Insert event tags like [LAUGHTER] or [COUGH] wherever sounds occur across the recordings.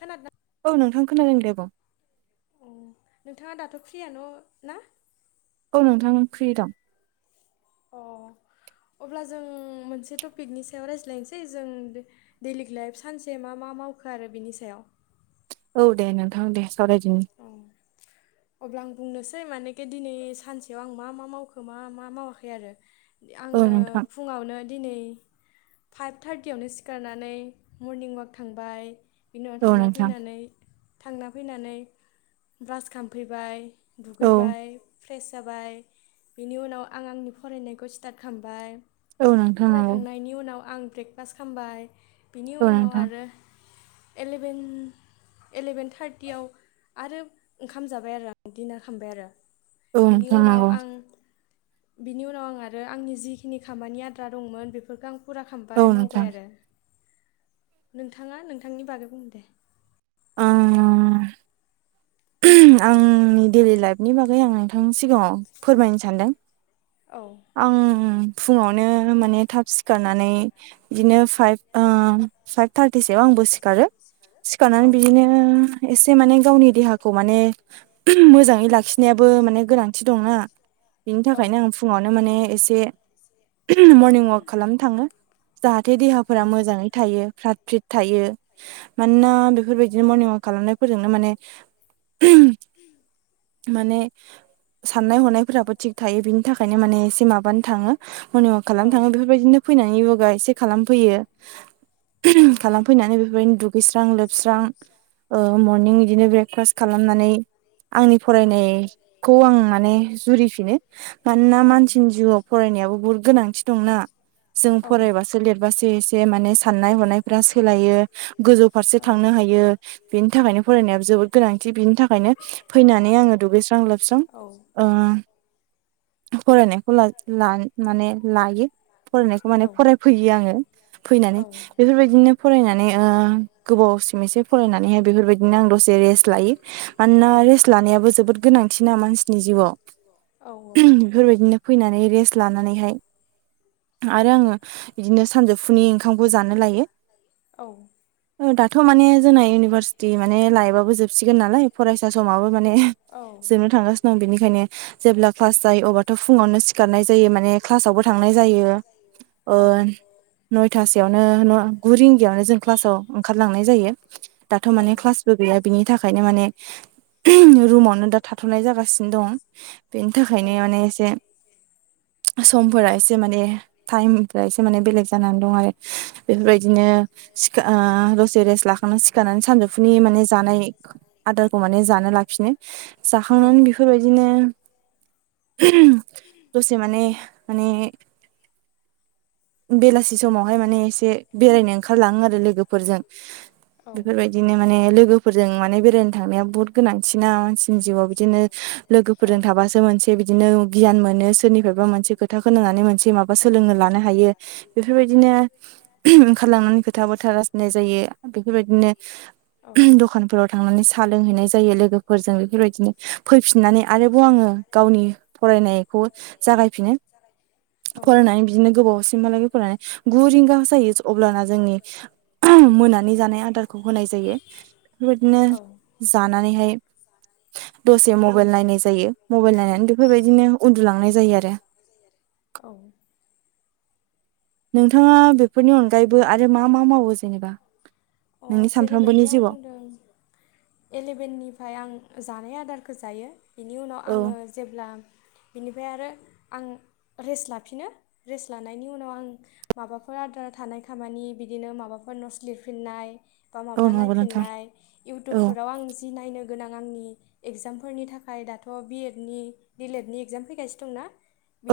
खोनादोना? औव नोंथां खोनादो दे बुं। अ नोंथाङा दाथ' फ्रियानो' ना? औव नोंथां फ्रि दं। अ। अब्ला जों मोनसे टपिकनि सायाव रायज्लायनोसै जों डेइलि लाइफ सानसे मा मा मावखो आरो बिनि सायाव। औ दे नोंथां दे सावरायदिनि। औ अब्ला आं बुंनोसै माने खे दिनै सानसेयाव आं मा मा मावखो मा मा मावाखै आरो औ आङो नोंथां फुङावनो दिनै फाइभ थार्टियावनो सिखारनानै मरनिं वाक थांबाय बेनि उनाव औ थांना नोंथां फैनानै थांना फैनानै ब्रास खामफैबाय औ दुगैबाय फ्रेस जाबाय बिनि उनाव आं आंनि फरायनायखौ स्टार्ट खामबाय औ नोंथां नंगौ फरायखांनायनि उनाव आं ब्रेकफास्ट खामबाय बिनि औ उनाव नोंथां आरो एलेभेन एलेभेन थार्टियाव आरो ओंखाम जाबाय आरो आं दिनार खमबाय आरो औ इनि नोंथां उनाव नंगौ आं बिनि उनाव आं आरो आंनि जिखिनि खामानि आद्रा दंमोन बेफोरखो आं फुरा औ खामबाय नोंथां मावबाय आरो नोंथाङा नोंथांनि बागै बुं दे ओ आंनि डेलि लाइफनि बागै आं नोंथांनि सिगाङाव फोरमायनो सानदों औ आं फुङावनो माने थाब सिखारनानै बिदिनो फाइभ ओ फाइभ थारटिसोआव आं बो सिखारो औ सिखारनानै बिदिनो एसे माने गावनि देहाखौ माने मोजाङै लाखिनायाबो माने गोनांथि दंना बेनि औ थाखायनो आं फुङावनो माने एसे मरनिं वाक खालामनो थाङो जाहाथे औ देहाफोरा मोजाङै थायो फ्रात फ्रिट थायो मानोना बेफोरबायदिनो मरनिं वाक खालामनायफोरजोंनो माने [INAUDIBLE] माने साननाय हनायफोराबो थिग थायो बिनि थाखायनो माने एसे माबानो थाङो। मरनिं वाक खालामनो थाङो बेफोरबायदिनो फैना यगा एसे खालामफैयो औ खालामफैनानै बेफोबायदिनो दुगैस्रां लोबस्रां ओ मरनिं इदिनो ब्रेकफास्ट खालामनानै आंनि फरायनायखौ आं माने जुरिफिनो मानोना मानसिनि जिउआव फराय हायाबो बुहुद गोनांथि दंना जों औ फरायबासो लिरबासो एसे माने साननाय हनायफोरा सोलायो गोजौ औ फारसे थांनो हायो बेनि थाखायनो फरायनायाबो जोबोद फायनो फैनानै आङो दुगैस्रां लोबस्रां ओ फरायनायखौ ला लान माने लायो। फरायनायखौ माने फरायफैयो आङो फैनानै बेफोरबायदिनो फरायनानै ओ गोबावसिम एसे फरायनानैहाय बेफोरबायदिनो आं दसे रेस्ट लायो मानोना रेस्ट लानायाबो जोबोद गोनांथिना मानसिनि जिउआव बेफोरबायदिनो फैनानै रेस्ट लानानैहाय आरो आङो इदिनो सानजौफुनि ओंखामखौ जानो लायो औ थ' माने जोंना इउनिभारसिटि माने लाइबाबो जोबसिगोन नालाय फरायसा समाबो माने जोबनो थांगासिनो दं बेनिखायनो जेब्ला क्लास जायो अब्लाथ फुङावनो सिखारनाय जायो माने क्लासावबो थां नाय जायो। ओ नयथासेयावनो न गु रिंगायावनो जों क्लासाव ओंखारलांनो नाय जायो दाथ' माने क्लासबो गैया बिनि थाखायनो माने रुमावनो दा थाथनाय जागासिनो दं बेनि थाखायनो माने एसे आस [INAUDIBLE] समफोरा एसे माने टाइमफ्रा एसे माने बेलेग जानानै दं आरो बेफोरबायदिनो ओ दसे रेस्ट लाखांना सिखारनानै सानजौफुनि माने जानाय आदारखौ माने जानो लाफिनो जाखांनानै बेफोरबायदिनो दसे माने माने बेलासि - समावहाय माने एसे बेरायनो ओंखारलाङो आरो लोगोफोरजों। बेफोरबायदिनो माने लोगोफोर - जों माने बेरायनो थांनाया बहुद गोनांथिना मानसिनि जिउवाव बिदिनो लोगो फोरजों थाबा सो मोनसे बिदिनो - नो गियान मोनो सोरनिफ्रायबा मोनसे खोथा खोनानानै मोनसे माबा सोलोंनानै लानो हायो! बेफोर बायदिनो - बिदिनो ओंखारलांनानै खोथा - बाथ्रा राससिनाय जायो। बेफोरबायदिनो - दख दखानाव थांनानै साहा लोंहैनाय जायो! लोगोफोरजों बेफोरबायदिनो फैफिननानै आरोबाव आंङो गावनि - फरायनायखौ जागायफिनो! जानाय फरायनानै बिदिनो गोबावसिमहालागै फरायनानै - गु रिंगा जायो अब्लाना जोंनि मोनानि जानाय आदारखौ होनाय जायो! बादिनो औ जानानैहाय दसे मबाइल नायन - जायो, मबाइल नायनानै बेफोरबायदिनो उन्दुलांनाय जायो आरो - नोंथाङा बेफोरनि अनगायैबो आरो मा - मा मावो जेनेबा? नोंनि अ सानफ्रोमबोनि जेरैबायदि आं जिउआव बुंदों - एलेभेननिफ्राय आं जानाय आदारखौ जायो बेनि उनाव औ आङो जेब्ला - बेनिफ्राय आरो आं रेस्ट लाफिनो। रेस्ट लानायनि उनाव आं माबाफोर आदार - थानाय खामानि बिदिनो माबाफोर नस लिरफिननाय बा औ माबा नंगौ नोंथां नायफिननाय इउटुब- औ आं जि नायनो गोनां आंनि इगजामफोरनि थाखाय दाथ' बि एड निल एड नि इगजाम फैगासिनो! दंना!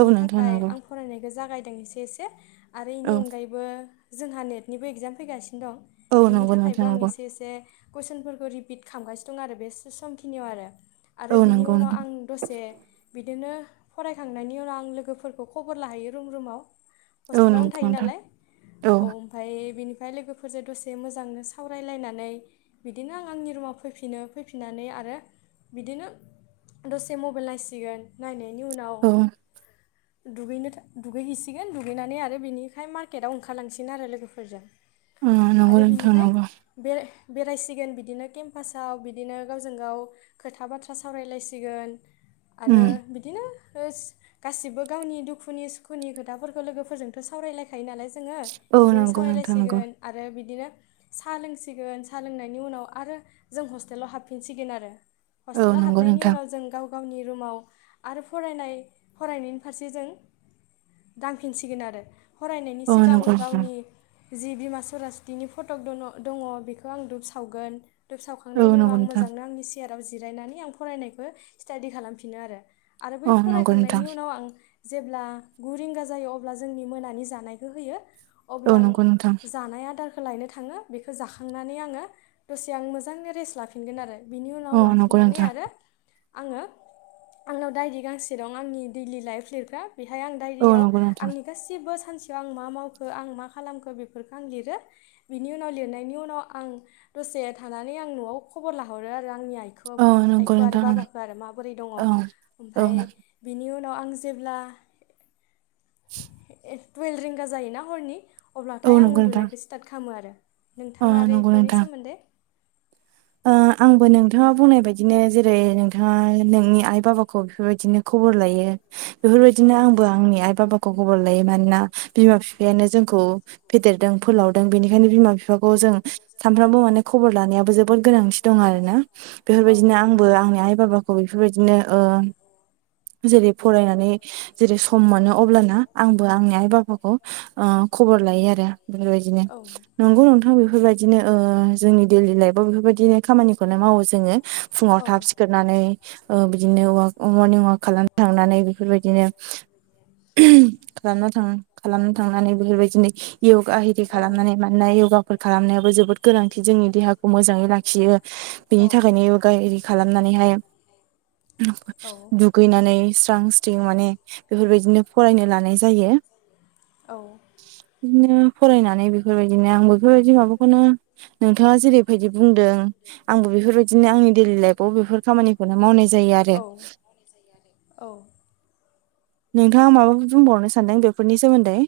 औ नोंथां थाखाय नंगौ आं फरायनायखौ जागायदों एसे - एसे आरो बेनि औ अनगायैबो! जोंहा नेटनिबो एगजाम फैगासिनो! दं औ बिनि नंगौ थाखायबो नोंथां आं नंगौ एसे एसे कुइसनफोरखौ रि - बिट खामगासिनो दं आरो! बे समखिनियाव आरो आरो औ बिनि नंगौ उनाव नोंथां आं दसे - बिदिनो फरायखांनायनि उनाव आं लोगोफोरखौ खबर लाहैयो रुम रुमाव! औ हस्टेलावनो नंगौ थायो नोंथां नालाय औ ओमफ्राय बेनि! ओमफ्राय लोगोफोरजों दसे मोजांनो सावरायलायनानै बिदिनो - आंनि रुमाव फैफिनो! फैफिननानै आरो बिदिनो - दसे मबाइल नायसिगोन! नायनायनि उनाव औ - दगैनो दुगैहैसिगोन दुगैनानै आरो बिनिखाय मार्केटआव ओंखारलांसिगोन आरो लोगोफोरजों! अ नंगौ आरो बिनिफ्राय नोंथांङाबो! बेरायसिगोन बिदिनो केम्पासाव बिदिनो गावजों गाव खोथा - बाथ्रा सावरायलायसिगोन! आरो उम बिदिनो! गासिबो गावनि दुखुनि - सुखुनि खोथाफोरखौ लोगोफोरजोंथ' सावरायलायखायो नालाय! जोङो औ बिदिनो नंगौ नोंथां नंगौ सावायसिगोन आरो बिदिनो साहा लोंसिगोन साहा लोंनायनि उनाव! आरो जों हस्टेलाव हाबफिनसिगोन आरो औ हस्टेलाव नंगौ हाबनायनि नोंथां उनाव जों गाव! गावनि रुमाव आरो फरायनाय फरायनायनि फारसे जों! दांफिनसिगोन आरो फरायनायनि औ सिगां नंगौ गावनि! नोंथां जि बिमा सरासतिनि फटक दन, दङ बेखौ आं दुब सावगोन! धुब औ सावखांनायनि नंगौ उनाव आं नोंथां मोजांनो आंनि सियाराव जिरायनानै आं फरायनायखौ स्टाडि खालामफिनो आरो! आरो बै औ नंगौ फरायखांनायनि नोंथां उनाव आं! जेब्ला गुरिंगा जायो अब्ला जोंनि मोनानि जानायखौ होयो! अब्ला औ आं, नंगौ नोंथां जानाय आदारखौ लायनो थाङो बेखौ जाखांनानै आङो - दसे आं मोजां रेस्ट लाफिनगोन आरो! बिनि उनाव औ नंगौ लाफिननानै नोंथां आरो, आङो आंनाव दायरि गांसे दं आंनि दैलि लाइफ लिरग्रा! बेहाय आं औ दायरियाव नंगौ नोंथां आंनि गासिबोस! सानसेयाव आं मा मावखो आं मा खालामखो बेफोरखौ आं लिरो! बिनि उनाव लिरनायनि उनाव आं - दसे थानानै आं न'आव खबर लाहरो आरो आंनि आइ- आइखौ, औ नंगौ आइखौ आरो नोंथां बाबाखौ आरो माबोरै दङ औ औ ओफाय बिनि उ - नाव आं जेब्ला - [INAUDIBLE] टुवेल रिंगा जायोना हरनि अब्लाथाय औ आं नंगौ नोंथां उन्दुनायखौ स्टार्ट खालामो आरो अ नोंथाङा आरो नंगौ बेफोरनि नोंथां सोमोन्दै आंबो नोंथाङा बुंनाय बायदिनो जेरै नोंथाङा नोंनि आइ बाबाखौ बेफोरबायदिनो खौ बर लायो बेफोरबायदिनो औ आंबो आंनि आइ बा खबर लायो मानोना बिमा बिफायानो जोंखौ फेदेरदों फोलावदों बेनिखायनो बिमा बिफाखौ जों सानफ्रामबो माने खबर लानायाबो जोबोद गोनांथि दं आरो ना? औ बेफोरबायदिनो आंबो आंनि आइ बाबाखौ बेफोरबायदिनो ओ जेरै फरायनानै जेरै सम मोनो अब्लाना आंबो आंनि आइ बाबाखौ ओ खबर लायो आरो बेफोरबायदिनो औ नंगौ नोंथां बेफोरबायदिनो जोंनि दैडलि लाइफ बेफोरबायदिनो खामानिखौलाय मावो जोङो फुङाव औ थाब सिखारनानै बिदिनो वाक मर्निं ववाक खालाम थांनानै बेफोरबायदि बिनो थ खालामनो खालाम थांनानै बेफोरबायदि दि यगा हि खालामनानै मानोना योगाफोर खालामनायाबो जोबोद गोनांथि जोंनि देहाखौ खौ मोजाङै लाखयो बेनि औ थाखायनो योगा एरि खालामनानैहाय औ दुगैनानै स्रां स्रिं माने बेफोर बेफोरबायदिनो फरायनो लानाय जायो औ बिदिनो फरायनानै बेफोरबायदिनो आं बेफोरबायदि माबाखौनो नोंथाङा बेबायायदि बुंदों आंबो बेफोरबायदिनो आंनि दैडलि लाइफआव बेफोर खामानिखौनो मावनाय जायो आरो। औ औ नोंथाङा माबाफोर बुंबावनो सानदों बेफोरनि सोमोन्दै?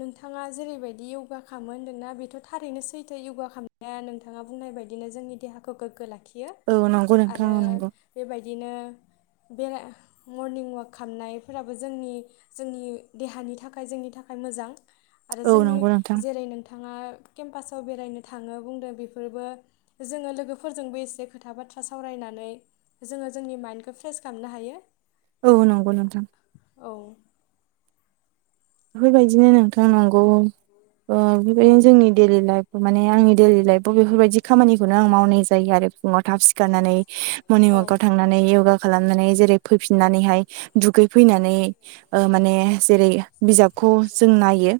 नोंथाङा जेरैबायदि य'गा खामोन नोंना बेथ' थारैनो सैथो यगा खालामनाया नोंथाङा बुंनाय बेबायदिनो जोंनि देहाखौ गोग्गो लाखियो औ नंगौ नोंथां आरो औ नंगौ बेबायदिनो बे मरनिं ववाक खालामामनायफोराबो जोंनि जोंनि देहानि थाखाय जोंनि थाखाय थाखाय मोजां आरो औ जोंनि नंगौ नोंथां जेरै नोंथाङा केम्पासाव बेरायनो थाङो बुंदों बेफोरबो जोङो लोगोफोरजोंबो एसे खोथा बाथ्रा सावरायनानै नानै जोङो जोंनि माइन्दखौ फ्रेस खालामनो हायो। औ नंगौ नोंथां। औ बेफोरबायदिनो नोंथां नंगौ बेफोरबायदिनो औ जोंनि दैडलि लाइफ माने आंनि डेलि लाइफव बेफोरबायदि खामानिखौनो आं मावनाय जायो आरो फुङाव थाब सिखारनानै मर्निं औ ववाकव थांनानै योगा खालामनानै जेरै फैफिननानैहाय दुगै फैनानै माने जेरै बिजाबखौ जों नायो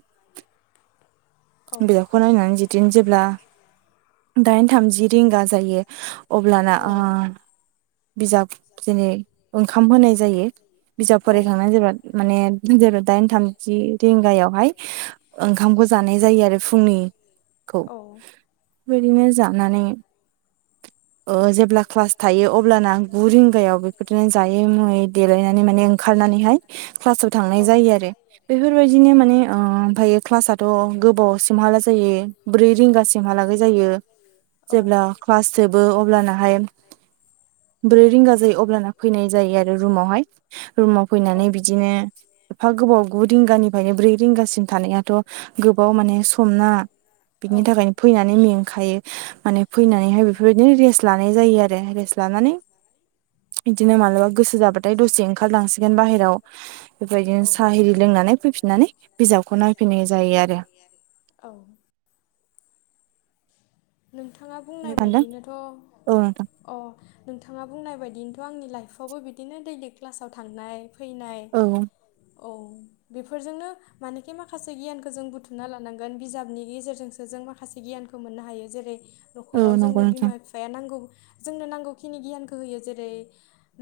औ बिजाबखौ नायनानै जदिनो जेब्ला दाइन थामजि रिंगा जायो अब्लाना ओ औ बिजाब जेनै ओंखाम होनाय जायो बिजाब औ फरायखांनानै जोबोाद माने जबो दाइन थामजि रिंगायावहाय ओंखामखौ जानाय जायो आरो फुंनिखौ बेबायदिनो जानानै जे अब्ला क्लास थायो अब्लाना गु रिंगायाव बेफोरदिनो जायै मुयै देलायनानै माने ओंखारनानैहाय क्लासाव थांनाय जायो आरो। बेफोरबायदिनो माने ओमफ्रायायो क्लासथ' गोबावसिमहाला जायो ब्रै रिंगासिम लागै जायो जेब्ला औ क्लस्द जोबो अब्लानाहाय [INAUDIBLE] ब्रै रिंगा जायो अब्लाना फैनाय जायो आरो रुमावहाय रुमाव फैनानै बिदिनो एफा गोबाव गु रिंगानिफ्रायनो ब्रै रिंगासिम थानायाथ' गोबाव माने समना औ बिनि थाखायनो फैनानै मेंखायो माने फैनानैहाय बेफोरबायदिनो रेस्ट लानाय जायो। जै आरो रेस लानानै बिदिनो मालाबा गोसो जाबाथाय दसे ओंखारलांसिगोन बाहेराव बेबायदिनो औ साहा लोंनानै फैफिननानै बिजाबखौ नायफैनाय जायो आरो। औ नोंथाङा बुंनाय सानदों बायदिनोथ' औ नोंथां अ नोंथाङा बुंनाय बायदि बिनथ' आंनि लाइफआवबो बिदिनो दैलि क्लासाव थांनाय फैनाय औ औ। बेफोरजोंनो मानेखि माखासे गियानखो जों बुथुमना लानांगोन बिजाबनि गेजेरजोंसो जों माखासे गियान खौ मोननो हायो जेरै न'खराव औ नंगौ जोंनो बिमा नोंथां बिफाया नांगौ जोंनो नांगौखिनि गियानखौ होयो जेरै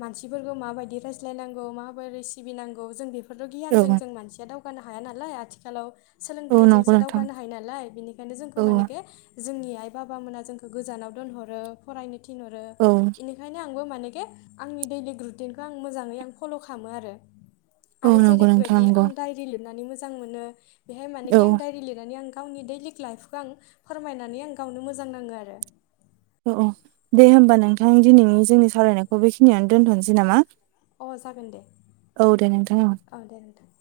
मानसिफोरखौ माबायदि रायज्लायनांगौ माबोरै सिबिनांगौ जों बेफोरल' औ गियानजों जों मानसिया दावगानो हाया नालाय आथिखालाव। औ नंगौ सोलोंथाइजोंसो नोंथां दावगानो हायो नालाय बिनिखायनो जोंखौ औ मानेखे जोंनि आइ बाबामोना जोंखौ गोजानाव दोनहरो फरायनो थिनहरो औ बेनिखायनो आं आंबो मानेखे आंनि दैलिक रुटिनखौ आं मोजाङै आं फल' खामो आरो। औ आरो नंगौ नोंथां जेरैबायदि नंगौ आं डायरि लिरनानै मोजां मोनो बेहाय औ मानेखि आं डाइरि लिरनानै आं गावनि दैलिक लाइफखौ आं फोरमायनानै आं गावनो मोजां नाङो आरो। अह अह दे होमबा नोंथां दिनैनि जोंनि सावरायनायखौ बेखिनियावनो दोनथ'नोसै नामा? अह जागोन दे औ दे नोंथां औ दे नोंथां।